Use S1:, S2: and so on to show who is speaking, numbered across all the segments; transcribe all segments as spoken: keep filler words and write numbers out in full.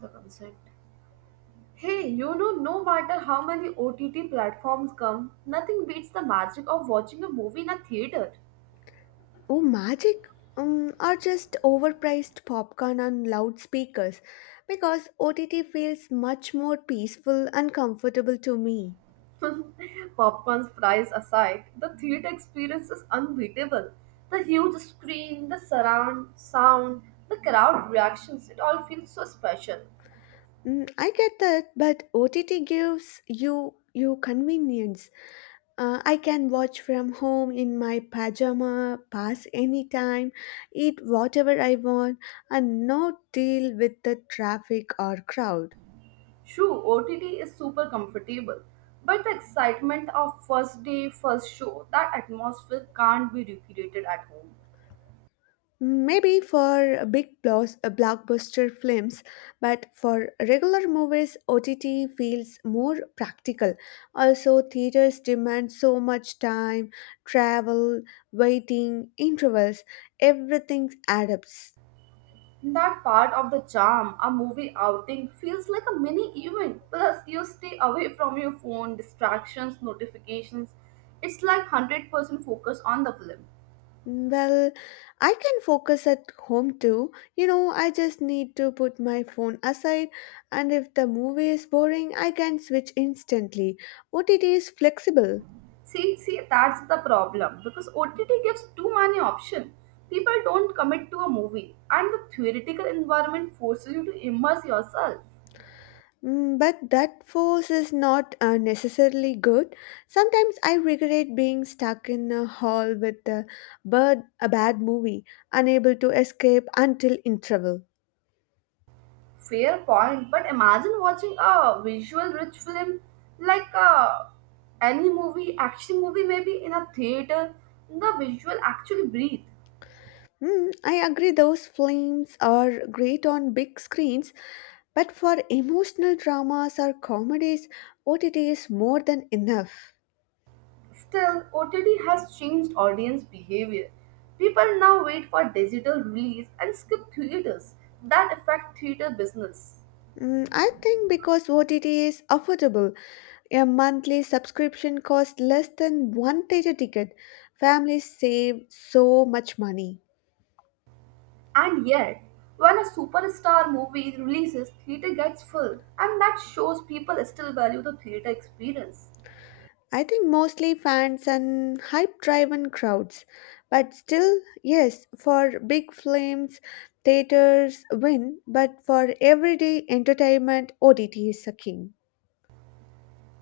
S1: The concept. Hey, you know, no matter how many O T T platforms come, nothing beats the magic of watching a movie in a theater.
S2: Oh, magic? Um, or just overpriced popcorn on loudspeakers because O T T feels much more peaceful and comfortable to me.
S1: Popcorn's price aside, the theater experience is unbeatable. The huge screen, the surround sound, the crowd reactions, it all feels so special.
S2: Mm, I get that, but O T T gives you you convenience. Uh, I can watch from home in my pajama, pass any time, eat whatever I want, and no deal with the traffic or crowd.
S1: True, O T T is super comfortable, but the excitement of first day, first show, that atmosphere can't be recreated at home.
S2: Maybe for big blows, uh, blockbuster films, but for regular movies, O T T feels more practical. Also, theaters demand so much time, travel, waiting, intervals, everything adds up.
S1: That part of the charm, a movie outing feels like a mini event. Plus, you stay away from your phone, distractions, notifications. It's like one hundred percent focus on the film.
S2: Well, I can focus at home too. You know, I just need to put my phone aside, and if the movie is boring, I can switch instantly. O T T is flexible.
S1: See, see, that's the problem because O T T gives too many options. People don't commit to a movie, and the theoretical environment forces you to immerse yourself.
S2: Mm, but that force is not uh, necessarily good. Sometimes I regret being stuck in a hall with a, bird, a bad movie, unable to escape until interval.
S1: Fair point, but imagine watching a visual rich film like uh, any movie, action movie, maybe in a theater, the visual actually breathe.
S2: Mm, I agree, those films are great on big screens, but for emotional dramas or comedies, O T T is more than enough.
S1: Still, O T T has changed audience behavior. People now wait for digital release and skip theaters that affect theater business.
S2: Mm, I think because O T T is affordable, a monthly subscription costs less than one theater ticket. Families save so much money.
S1: And yet, when a superstar movie releases, theater gets full, and that shows people still value the theater experience.
S2: I think mostly fans and hype driven crowds. But still, yes, for big films, theaters win, but for everyday entertainment, O T T is a king.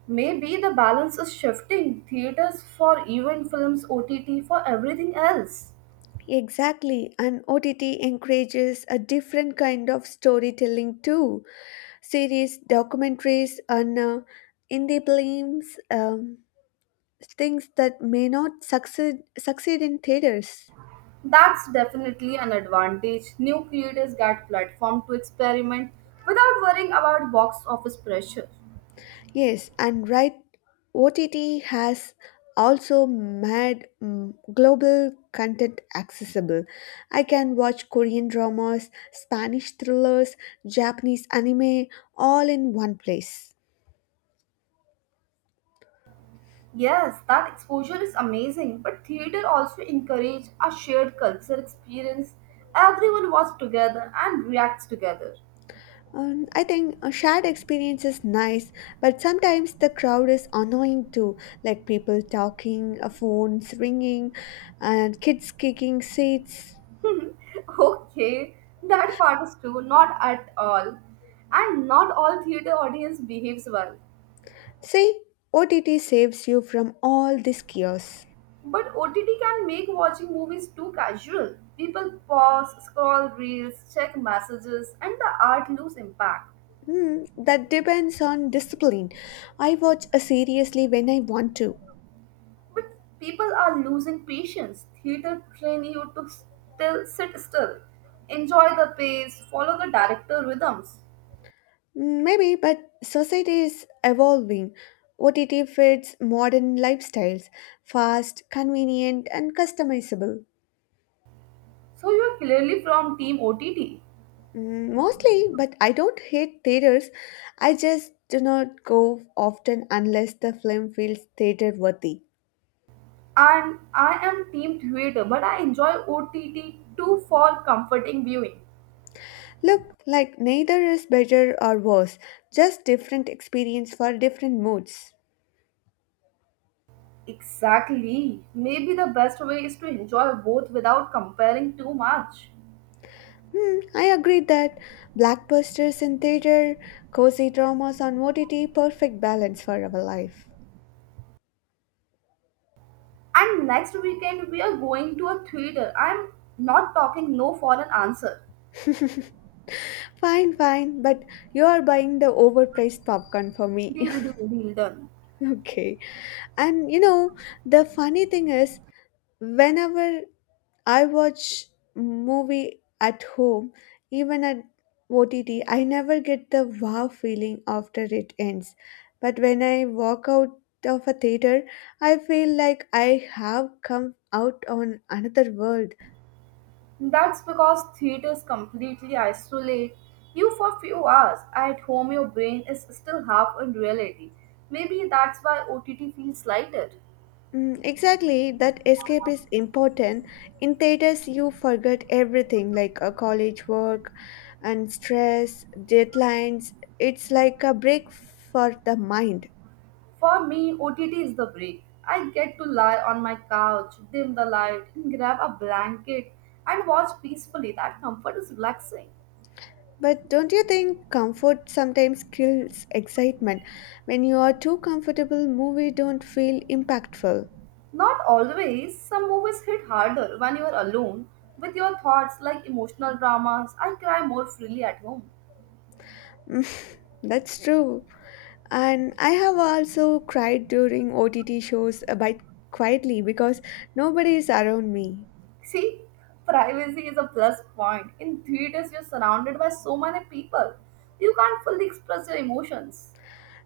S1: Maybe the balance is shifting theaters for event films, O T T for everything else.
S2: Exactly, and O T T encourages a different kind of storytelling too series, documentaries, and uh, indie films, um, things that may not succeed succeed in theaters.
S1: That's definitely an advantage. New creators get platform to experiment without worrying about box office pressure.
S2: Yes, and right, O T T has also made mm, global content accessible. I can watch Korean dramas, Spanish thrillers, Japanese anime, all in one place.
S1: Yes, that exposure is amazing, but theater also encourage a shared culture experience. Everyone watches together and reacts together.
S2: Um, I think a shared experience is nice, but sometimes the crowd is annoying too, like people talking, uh, phones ringing, and kids kicking seats.
S1: Okay, that part is true, not at all. And not all theater audience behaves well.
S2: See, O T T saves you from all this chaos.
S1: But O T T can make watching movies too casual. People pause, scroll reels, check messages, and the art lose impact.
S2: Hmm, that depends on discipline. I watch uh, seriously when I want to.
S1: But people are losing patience. Theater train you to still sit still, enjoy the pace, follow the director rhythms.
S2: Mm, maybe, but society is evolving. O T T fits modern lifestyles, fast, convenient, and customizable.
S1: So you are clearly from team O T T,
S2: Mm, mostly, but I don't hate theaters. I just do not go often unless the film feels theater worthy.
S1: and I am team theater, but I enjoy O T T too for comforting viewing.
S2: Look, like neither is better or worse, just different experience for different moods.
S1: Exactly. Maybe the best way is to enjoy both without comparing too much.
S2: Hmm, I agree that blackbusters in theater, cozy dramas on O T T, perfect balance for our life.
S1: And next weekend we are going to a theater. I'm not talking no for an answer.
S2: Fine, fine, but you are buying the overpriced popcorn for me.
S1: Deal, deal, deal done.
S2: Okay. And you know, the funny thing is, whenever I watch movie at home, even at O T T, I never get the wow feeling after it ends. But when I walk out of a theater, I feel like I have come out on another world.
S1: That's because theaters completely isolate you for few hours. At home your brain is still half in reality. Maybe that's why O T T feels lighter.
S2: Mm, exactly, that escape is important. In theaters, you forget everything like uh, college work and stress, deadlines. It's like a break for the mind.
S1: For me, O T T is the break. I get to lie on my couch, dim the light, and grab a blanket and watch peacefully. That comfort is relaxing.
S2: But don't you think comfort sometimes kills excitement? When you are too comfortable, movie don't feel impactful.
S1: Not always, some movies hit harder when you are alone with your thoughts like emotional dramas. I cry more freely at home.
S2: That's true. And I have also cried during O T T shows uh, by quietly because nobody is around me.
S1: See, privacy is a plus point. In theaters, you're surrounded by so many people, you can't fully express your emotions.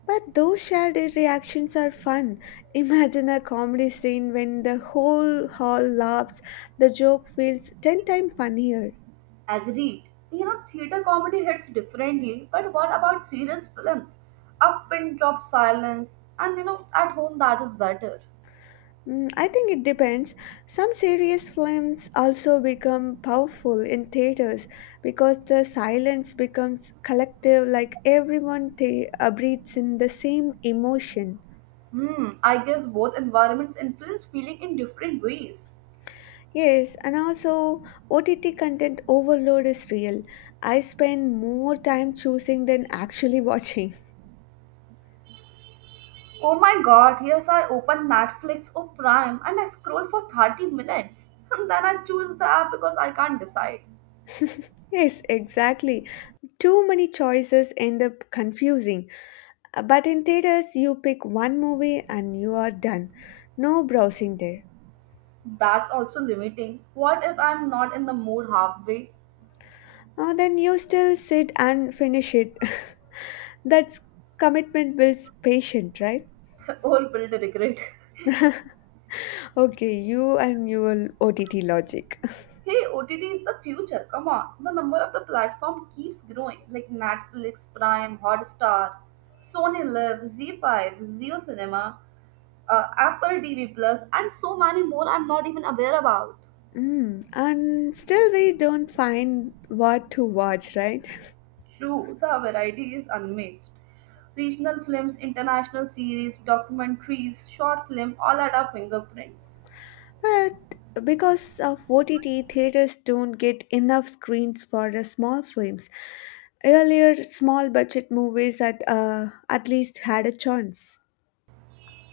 S2: But those shared reactions are fun. Imagine a comedy scene when the whole hall laughs, the joke feels ten times funnier.
S1: Agreed. You know, theatre comedy hits differently, but what about serious films? Up and drop silence, and you know, at home that is better.
S2: Mm, I think it depends. Some serious films also become powerful in theaters because the silence becomes collective, like everyone th- uh, breathes in the same emotion.
S1: Hmm, I guess both environments influence feeling in different ways.
S2: Yes, and also O T T content overload is real. I spend more time choosing than actually watching.
S1: Oh my god, yes, I open Netflix or Prime and I scroll for thirty minutes, and then I choose the app because I can't decide.
S2: Yes, exactly. Too many choices end up confusing. Uh, But in theaters, you pick one movie and you are done. No browsing there.
S1: That's also limiting. What if I'm not in the mood halfway?
S2: Uh, then you still sit and finish it. That's commitment builds patience, right?
S1: Or will regret?
S2: Okay, you and your O T T logic.
S1: Hey, O T T is the future. Come on. The number of the platform keeps growing like Netflix, Prime, Hotstar, Sony Live, Z five, Zio Cinema, uh, Apple T V Plus, and so many more I'm not even aware about.
S2: Mm, and still, we don't find what to watch, right?
S1: True, the variety is unmixed. Regional films, international series, documentaries, short film, all at our fingerprints.
S2: But because of O T T, theaters don't get enough screens for the small films. Earlier, small budget movies at uh, at least had a chance.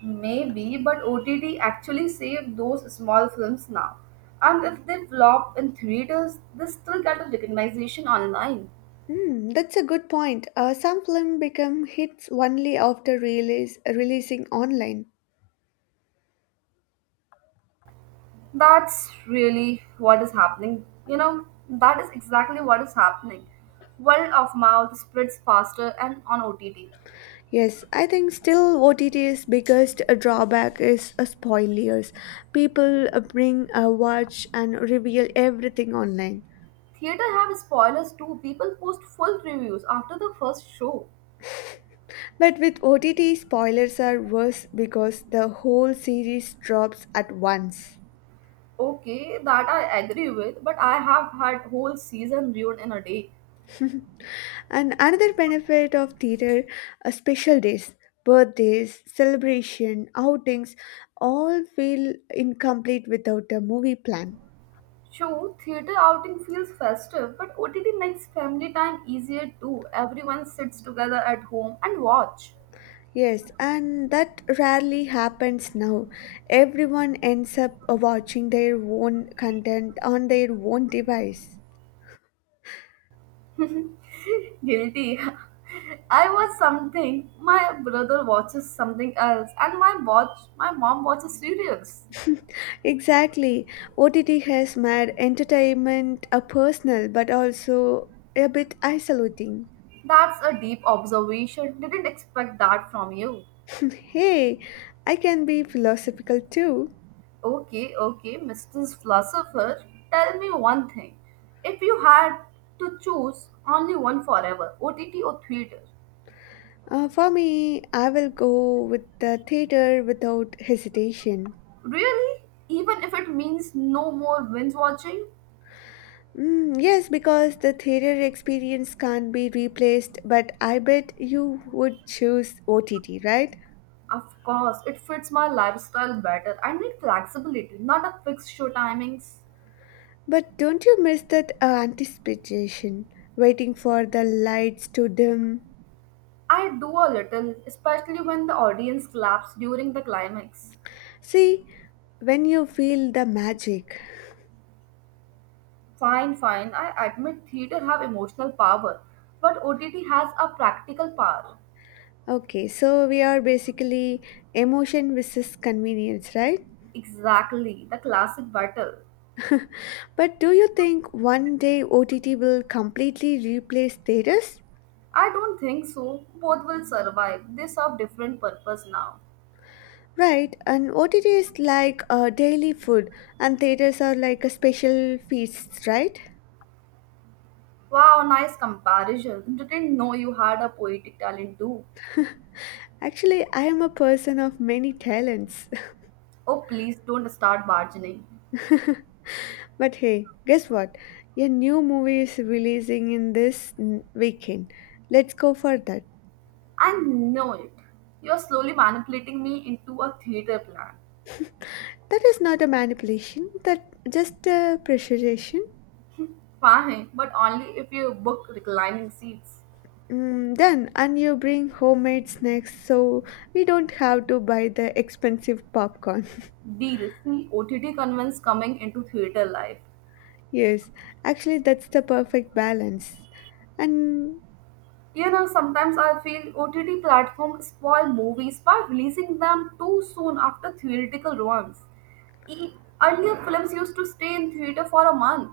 S1: Maybe, but O T T actually saved those small films now. And if they flop in theaters, they still get a recognition online.
S2: Hmm, that's a good point. Uh, some films become hits only after release, releasing online.
S1: That's really what is happening. You know, that is exactly what is happening. Word of mouth spreads faster and on O T T.
S2: Yes, I think still O T T's biggest drawback is uh, spoilers. People uh, bring a watch and reveal everything online.
S1: Theater have spoilers too. People post full reviews after the first show.
S2: But with O T T, spoilers are worse because the whole series drops at once.
S1: Okay, that I agree with, but I have had whole season ruined in a day.
S2: And another benefit of theater are special days, birthdays, celebration, outings all feel incomplete without a movie plan.
S1: True, theater outing feels festive, but O T T makes family time easier too. Everyone sits together at home and watch.
S2: Yes, and that rarely happens now. Everyone ends up watching their own content on their own device.
S1: Guilty. I watch something, my brother watches something else, and my watch my mom watches serials.
S2: Exactly. O T T has made entertainment a personal but also a bit isolating.
S1: That's a deep observation. Didn't expect that from you.
S2: Hey, I can be philosophical too.
S1: Okay, okay, Missus Philosopher, tell me one thing. If you had to choose only one forever, O T T or theater,
S2: Uh, for me, I will go with the theater without hesitation.
S1: really? Even if it means no more binge watching?
S2: Mm, yes, because the theater experience can't be replaced, but I bet you would choose O T T, right?
S1: Of course, it fits my lifestyle better. I need flexibility, not a fixed show timings.
S2: But don't you miss that uh, anticipation, waiting for the lights to dim?
S1: I do a little, especially when the audience claps during the climax.
S2: See, when you feel the magic.
S1: Fine, fine, I admit theater have emotional power, but O T T has a practical power.
S2: Okay, so we are basically emotion versus convenience, right?
S1: Exactly, the classic battle.
S2: But do you think one day O T T will completely replace theaters?
S1: I don't think so. Both will survive. They serve different purpose now.
S2: Right, and O T T is like a daily food, and theaters are like a special feasts, right?
S1: Wow, nice comparison. Didn't know you had a poetic talent too.
S2: Actually, I am a person of many talents.
S1: Oh, please don't start bargaining.
S2: But hey, guess what? A new movie is releasing in this n- weekend. Let's go for that.
S1: I know it. You're slowly manipulating me into a theater plan.
S2: That is not a manipulation, that just a pressurization.
S1: Fine, but only if you book reclining seats.
S2: Mm, done, and you bring homemade snacks so we don't have to buy the expensive popcorn.
S1: Deal. See, O T T convents coming into theater life.
S2: Yes, actually, that's the perfect balance. And
S1: You know, sometimes I feel O T T platforms spoil movies by releasing them too soon after theoretical ones. E- Earlier films used to stay in theater for a month.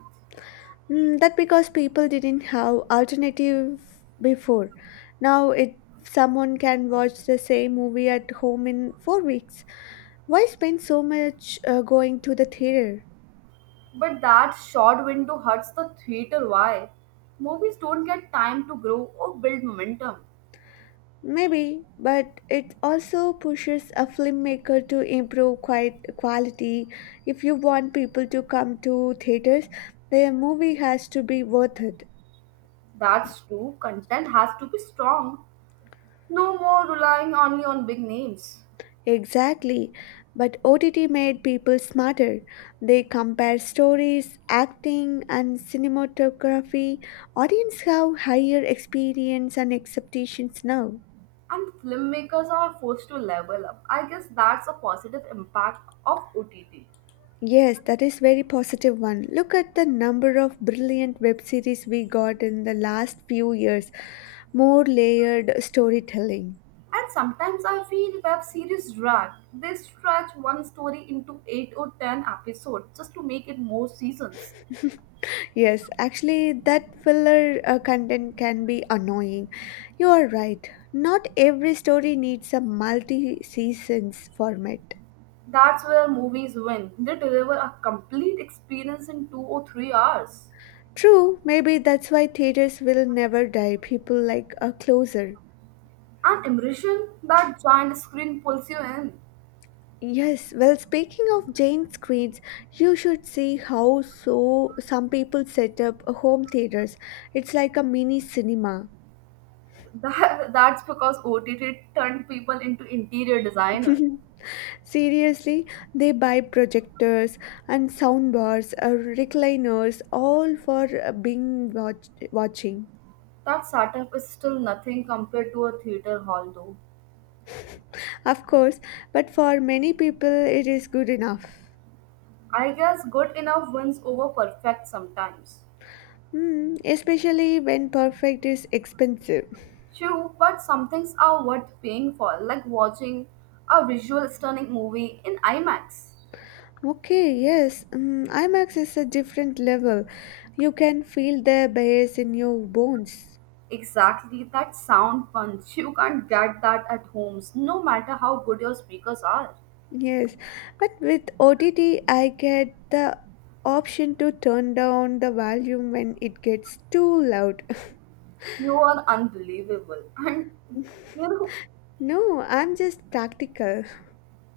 S2: mm, that because people didn't have alternative before. Now it someone can watch the same movie at home in four weeks. Why spend so much uh, going to the theater?
S1: But that short window hurts the theater. Why? Movies don't get time to grow or build momentum.
S2: Maybe, but it also pushes a filmmaker to improve quite quality. If you want people to come to theaters, their movie has to be worth it.
S1: That's true. Content has to be strong. No more relying only on big names.
S2: Exactly. But O T T made people smarter. They compare stories, acting, and cinematography. Audience have higher experience and expectations now.
S1: And filmmakers are forced to level up. I guess that's a positive impact of O T T.
S2: Yes, that is very positive one. Look at the number of brilliant web series we got in the last few years. More layered storytelling.
S1: And sometimes I feel web series drag. They stretch one story into eight or ten episodes just to make it more seasons.
S2: Yes, actually, that filler uh, content can be annoying. You are right. Not every story needs a multi seasons format.
S1: That's where movies win. They deliver a complete experience in two or three hours.
S2: True, maybe that's why theaters will never die. People like a closer.
S1: And immersion, that giant screen pulls you in.
S2: Yes, well, speaking of Jane screens, you should see how so some people set up home theaters. It's like a mini cinema.
S1: That, that's because O T T turned people into interior designers.
S2: Seriously, they buy projectors and soundbars, uh, recliners, all for uh, being watch- watching.
S1: That setup is still nothing compared to a theater hall, though.
S2: Of course, but for many people, it is good enough.
S1: I guess good enough wins over perfect sometimes.
S2: Hmm, especially when perfect is expensive.
S1: True, but some things are worth paying for, like watching a visual stunning movie in IMAX.
S2: Okay, yes, mm, IMAX is a different level. You can feel the bass in your bones.
S1: Exactly, that sound punch. You can't get that at homes, no matter how good your speakers are.
S2: Yes, but with O T T, I get the option to turn down the volume when it gets too loud.
S1: You are unbelievable. And, you know,
S2: No, I'm just practical.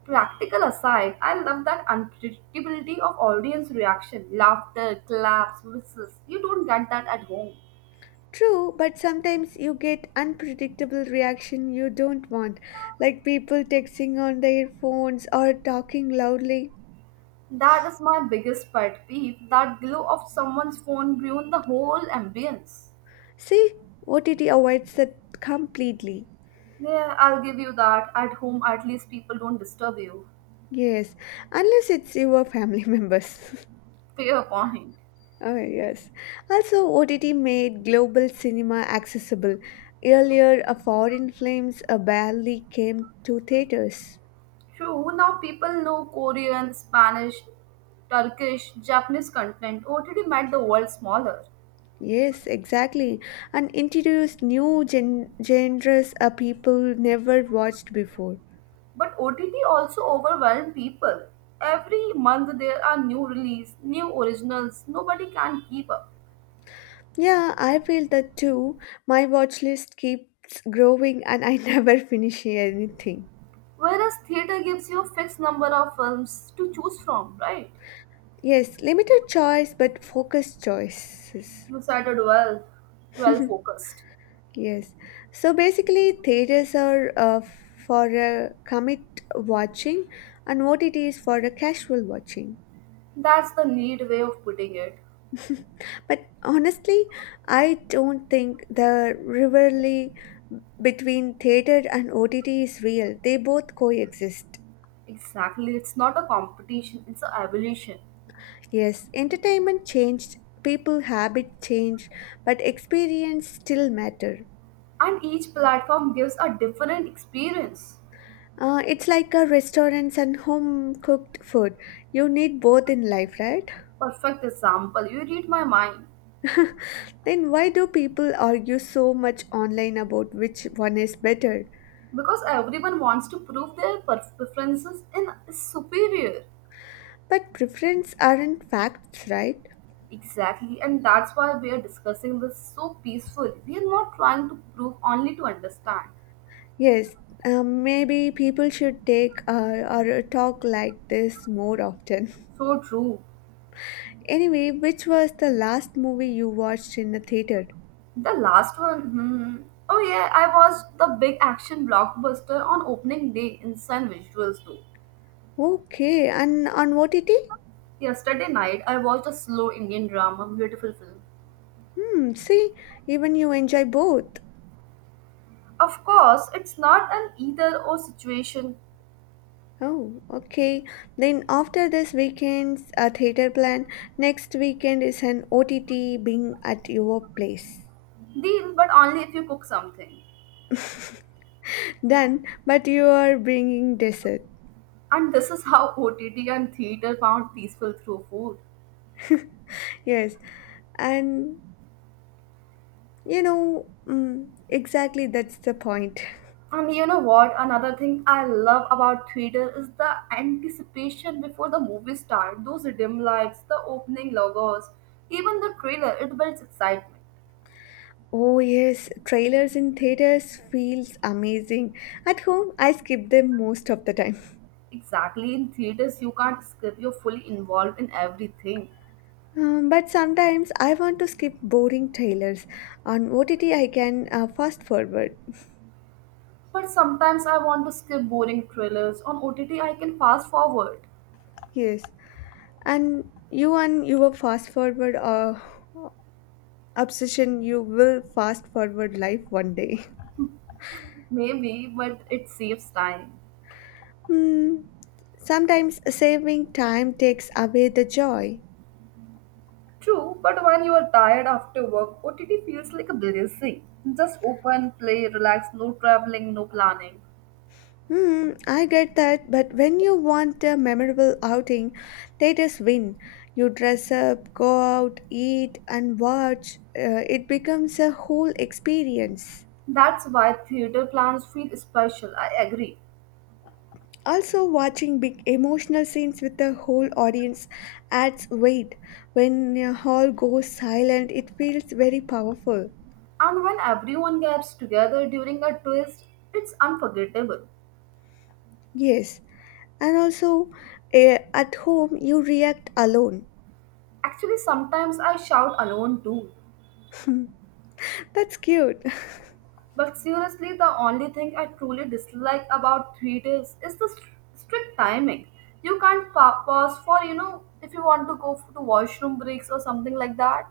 S1: practical aside, I love that unpredictability of audience reaction laughter, claps, whistles. You don't get that at home.
S2: True, but sometimes you get unpredictable reaction you don't want, like people texting on their phones or talking loudly.
S1: That is my biggest pet peeve that glow of someone's phone ruined the whole ambience.
S2: See, O T T avoids that completely.
S1: Yeah, I'll give you that. At home, at least people don't disturb you.
S2: Yes, unless it's your family members.
S1: Fair point.
S2: Oh yes. Also, O T T made global cinema accessible. Earlier, a foreign films uh, barely came to theaters.
S1: True, now people know Korean, Spanish, Turkish, Japanese content. O T T made the world smaller.
S2: Yes, exactly. And introduced new gen- genres uh, people never watched before.
S1: But O T T also overwhelmed people. Every month there are new release, new originals. Nobody can keep up.
S2: Yeah, I feel that too. My watch list keeps growing and I never finish anything.
S1: Whereas theater gives you a fixed number of films to choose from, right?
S2: Yes, limited choice but focused choices.
S1: You said it well. Well focused.
S2: Yes. So basically, theaters are uh, for uh, commit watching and O T T is for a casual watching.
S1: That's the neat way of putting it.
S2: But honestly, I don't think the rivalry between theater and O T T is real. They both coexist.
S1: Exactly. It's not a competition, it's an evolution.
S2: Yes, entertainment changed, people habit changed, but experience still matter.
S1: And each platform gives a different experience.
S2: Uh, it's like a restaurants and home cooked food. You need both in life, right?
S1: Perfect example, you read my mind.
S2: Then why do people argue so much online about which one is better?
S1: Because everyone wants to prove their pref- preferences in is superior.
S2: But preference aren't facts, right?
S1: Exactly, and that's why we are discussing this so peacefully. We are not trying to prove, only to understand.
S2: Yes, um, maybe people should take uh, or a talk like this more often.
S1: So true.
S2: Anyway, which was the last movie you watched in the theater?
S1: The last one, hmm. Oh yeah, I watched the big action blockbuster on opening day. Insane visuals too.
S2: Okay, and on O T T?
S1: Yesterday night, I watched a slow Indian drama, beautiful film.
S2: Hmm, see, even you enjoy both.
S1: Of course, it's not an either or situation
S2: Oh, okay. Then after this weekend's a theater plan, next weekend is an O T T being at your place.
S1: deal, but only if you cook something.
S2: Done, but you are bringing dessert.
S1: And this is how O T T and theater found peaceful through food.
S2: Yes, and you know, mm, exactly that's the point.
S1: And you know what? Another thing I love about theater is the anticipation before the movie starts. Those dim lights, the opening logos, even the trailer, it builds excitement.
S2: Oh yes, trailers in theaters feels amazing. At home, I skip them most of the time.
S1: Exactly, in theaters you can't skip, you're fully involved in everything.
S2: Um, but sometimes I want to skip boring trailers. On O T T I can uh, fast forward.
S1: But sometimes I want to skip boring trailers. On O T T, I can fast forward.
S2: Yes. And you and your fast forward uh, obsession you will fast forward life one day.
S1: Maybe, but it saves time.
S2: Hmm. Sometimes saving time takes away the joy.
S1: True, but when you are tired after work, O T T feels like a blessing. Just open, play, relax, no traveling, no planning.
S2: Hmm. I get that but when you want a memorable outing they just win, you dress up go out eat and watch, uh, it becomes a whole experience.
S1: That's why theater plans feel special, I agree.
S2: Also, watching big emotional scenes with the whole audience adds weight. When a hall goes silent, it feels very powerful.
S1: And when everyone gets together during a twist, it's unforgettable.
S2: Yes, and also eh, at home, you react alone.
S1: Actually, sometimes I shout alone too.
S2: That's cute.
S1: But seriously, the only thing I truly dislike about theaters is the str- strict timing. You can't pa- pause for, you know, if you want to go for to washroom breaks or something like that.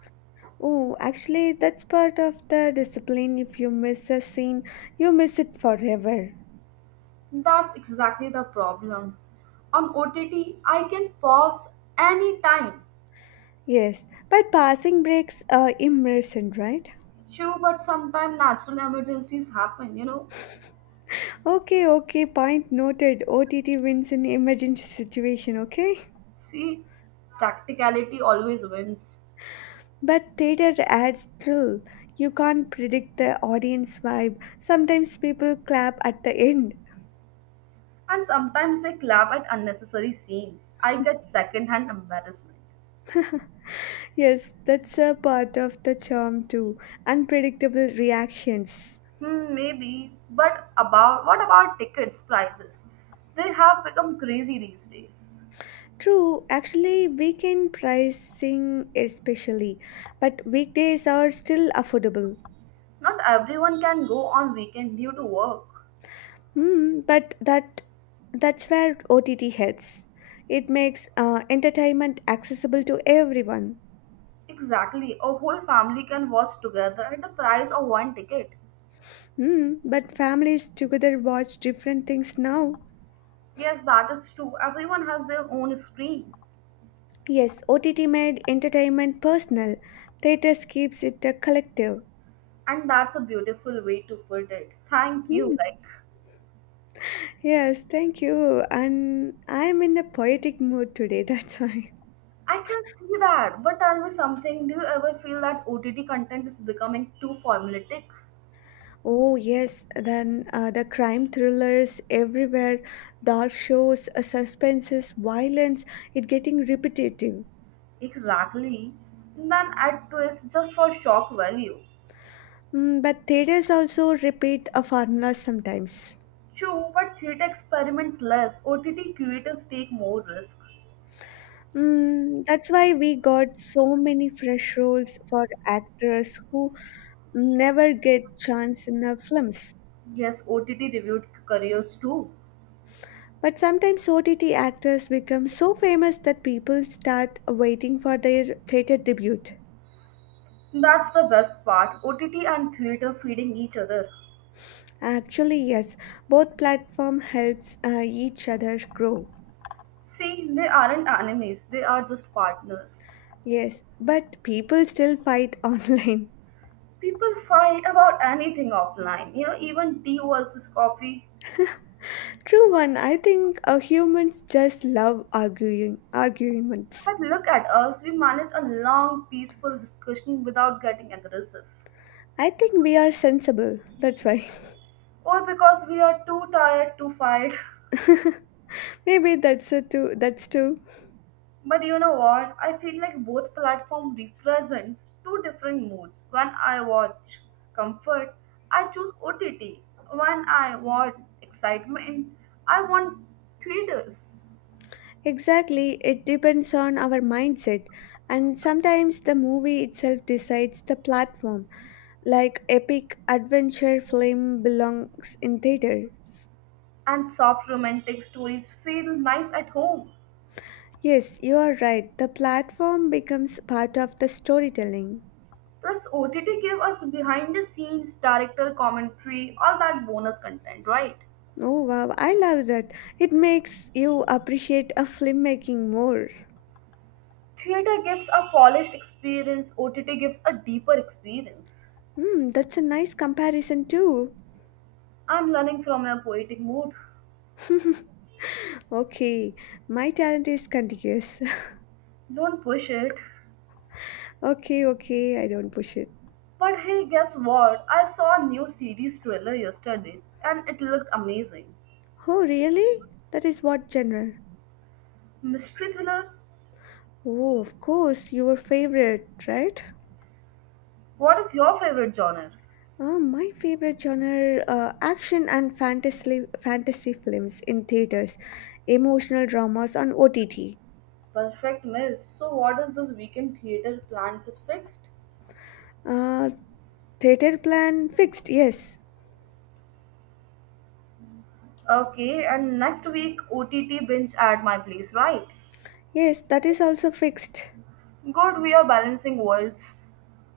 S2: Oh, actually, that's part of the discipline. If you miss a scene, you miss it forever.
S1: That's exactly the problem. On O T T, I can pause any time.
S2: Yes, but passing breaks are immersion, right?
S1: Sure, but sometimes natural emergencies happen, you know.
S2: Okay, okay, point noted. O T T wins in emergency situation, okay?
S1: See, practicality always wins.
S2: But theater adds thrill. You can't predict the audience vibe. Sometimes people clap at the end.
S1: And sometimes they clap at unnecessary scenes. I get secondhand embarrassment.
S2: Yes, that's a part of the charm too. Unpredictable reactions.
S1: Hmm, maybe. But about what about tickets prices? They have become crazy these days.
S2: True, actually, weekend pricing especially, but weekdays are still affordable.
S1: Not everyone can go on weekend due to work.
S2: Hmm, but that that's where O T T helps. It makes uh, entertainment accessible to everyone.
S1: Exactly. A whole family can watch together at the price of one ticket.
S2: Hmm, but families together watch different things now.
S1: Yes, that is true. Everyone has their own screen.
S2: Yes, O T T made entertainment personal. Theatres keeps it a collective.
S1: And that's a beautiful way to put it. Thank you.
S2: Hmm.
S1: Like
S2: Yes, thank you. And I am in a poetic mood today, that's why.
S1: I can see that. But tell me something, do you ever feel that O T T content is becoming too formulaic?
S2: Oh, yes, then uh, the crime thrillers everywhere, dark shows, uh, suspenses, violence, it getting repetitive.
S1: Exactly. Then add twist just for shock value.
S2: Mm, but theaters also repeat a formula sometimes.
S1: True, but theater experiments less. O T T creators take more risk.
S2: Mm, that's why we got so many fresh roles for actors who never get chance in our films.
S1: Yes, O T T reviewed careers too.
S2: But sometimes O T T actors become so famous that people start waiting for their theater debut.
S1: That's the best part. O T T and theater feeding each other.
S2: Actually, yes, both platform helps uh, each other grow.
S1: See, they aren't enemies. They are just partners.
S2: Yes, but people still fight online.
S1: People fight about anything offline. You know, even tea versus coffee.
S2: True one, I think uh, humans just love arguing arguments.
S1: But look at us. We manage a long, peaceful discussion without getting aggressive.
S2: I think we are sensible. That's why.
S1: Or because we are too tired to fight.
S2: Maybe that's it too. That's too.
S1: But you know what? I feel like both platform represents two different moods. When I watch comfort, I choose O T T. When I watch excitement, I want theaters.
S2: Exactly, it depends on our mindset, and sometimes the movie itself decides the platform, like epic adventure film belongs in theaters.
S1: And soft romantic stories feel nice at home.
S2: Yes, you are right. The platform becomes part of the storytelling.
S1: Plus, O T T give us behind the scenes, director commentary, all that bonus content, right?
S2: Oh wow, I love that. It makes you appreciate a filmmaking more.
S1: Theater gives a polished experience, O T T gives a deeper experience.
S2: Hmm, that's a nice comparison too.
S1: I'm learning from your poetic mood.
S2: okay, my talent is contiguous.
S1: Don't push it.
S2: okay, okay, I don't push it.
S1: But hey, guess what? I saw a new series trailer yesterday and it looked amazing.
S2: Oh, really? That is what genre?
S1: Mystery thriller?
S2: Oh, of course, your favorite, right?
S1: What is your favorite genre?
S2: Uh, my favorite genre uh, action and fantasy fantasy films in theaters, emotional dramas on O T T.
S1: Perfect miss. So, what is this weekend theater plan is fixed?
S2: Uh, theater plan fixed, yes.
S1: Okay, and next week O T T binge at my place, right?
S2: Yes, that is also fixed.
S1: Good, we are balancing worlds.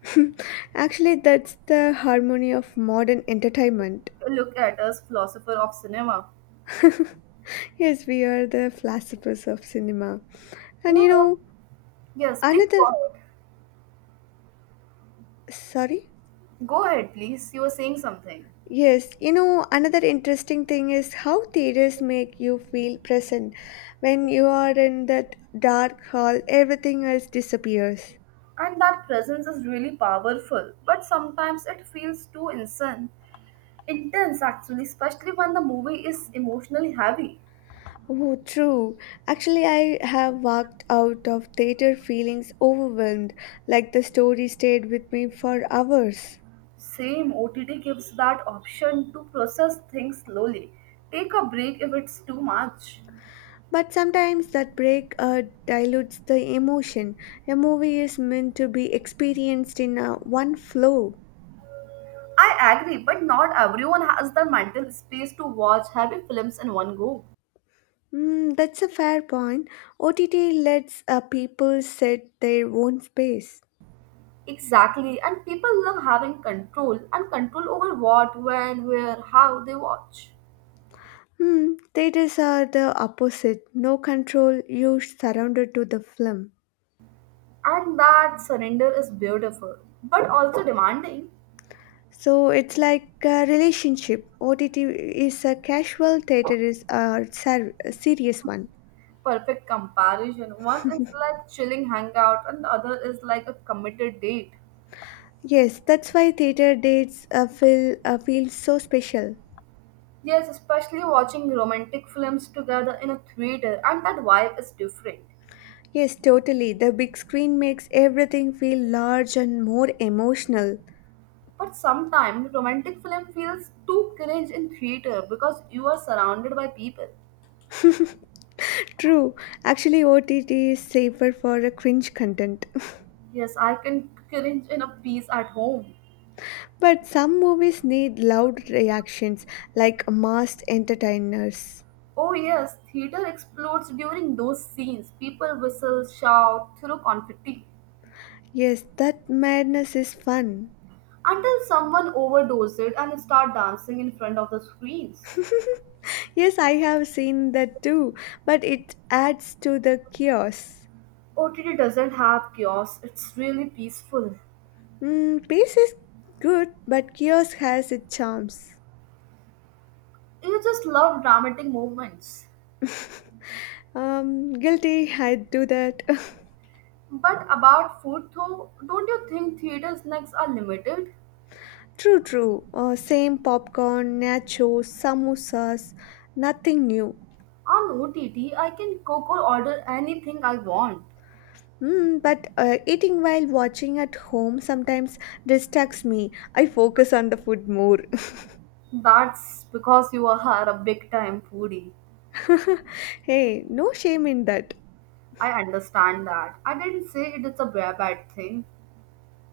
S2: Actually, that's the harmony of modern entertainment.
S1: Look at us, philosopher of cinema.
S2: yes, we are the philosophers of cinema. And you
S1: Yeah.
S2: know,
S1: Yes, please go
S2: another.
S1: ahead.
S2: Sorry?
S1: Go ahead, please. You were saying something.
S2: Yes, you know, another interesting thing is how theaters make you feel present. When you are in that dark hall, everything else disappears.
S1: And that presence is really powerful, but sometimes it feels too insane, intense actually, especially when the movie is emotionally heavy.
S2: Oh, true. Actually, I have walked out of theater feelings overwhelmed, like the story stayed with me for hours.
S1: Same O T T gives that option to process things slowly. Take a break if it's too much.
S2: But sometimes that break uh, dilutes the emotion. A movie is meant to be experienced in a one flow.
S1: I agree, but not everyone has the mental space to watch heavy films in one go.
S2: Mm, that's a fair point. O T T lets uh, people set their own space.
S1: Exactly, and people love having control and control over what, when, where, how they watch.
S2: Hmm, theaters are the opposite. No control, you're surrounded to the film.
S1: And that surrender is beautiful, but also demanding.
S2: So it's like a relationship. O T T is a casual, theater is a, ser- a serious one.
S1: Perfect comparison. One is like chilling hangout, and the other is like a committed date.
S2: Yes, that's why theater dates uh, feel uh, feel so special.
S1: Yes, especially watching romantic films together in a theater, and that vibe is different.
S2: Yes, totally. The big screen makes everything feel large and more emotional.
S1: But sometimes romantic film feels too cringe in theater because you are surrounded by people.
S2: True, actually, O T T is safer for a cringe content.
S1: Yes, I can cringe in a piece at home.
S2: But some movies need loud reactions, like masked entertainers.
S1: Oh yes, theater explodes during those scenes. People whistle, shout, throw confetti.
S2: Yes, that madness is fun.
S1: Until someone overdoses and start dancing in front of the screens.
S2: Yes, I have seen that too, but it adds to the chaos.
S1: O T T doesn't have chaos, it's really peaceful.
S2: Mm, peace is good, but chaos has its charms.
S1: You just love dramatic moments.
S2: um, guilty, I do that.
S1: But about food though, don't you think theater snacks are limited?
S2: true, true. Uh, same popcorn, nachos, samosas, nothing new.
S1: On O T T, I can cook or order anything I want.
S2: Mm, but uh, eating while watching at home sometimes distracts me. I focus on the food more.
S1: That's because you are a big time foodie.
S2: hey, no shame in that.
S1: I understand that. I didn't say it is a bad bad thing.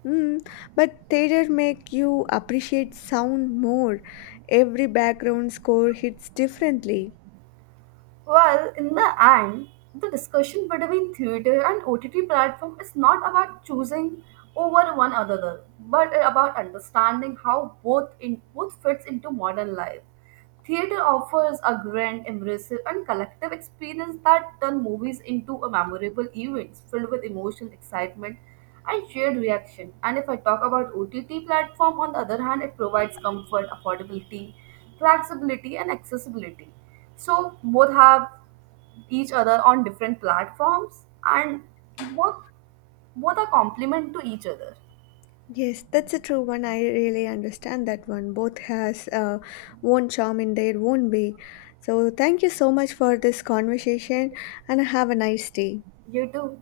S2: Mm, but theater make you appreciate sound more. Every background score hits differently.
S1: Well, in the end, the discussion between theater and O T T platform is not about choosing over one another, but about understanding how both in both fits into modern life. Theater offers a grand, immersive, and collective experience that turn movies into a memorable events filled with emotion, excitement, and shared reaction. And if I talk about O T T platform, on the other hand, it provides comfort, affordability, flexibility, and accessibility. So both have each other on different platforms, and both both are complement to each other.
S2: Yes, that's a true one. I really understand that one. Both has uh, own charm in their own way. So thank you so much for this conversation, and have a nice day.
S1: You too.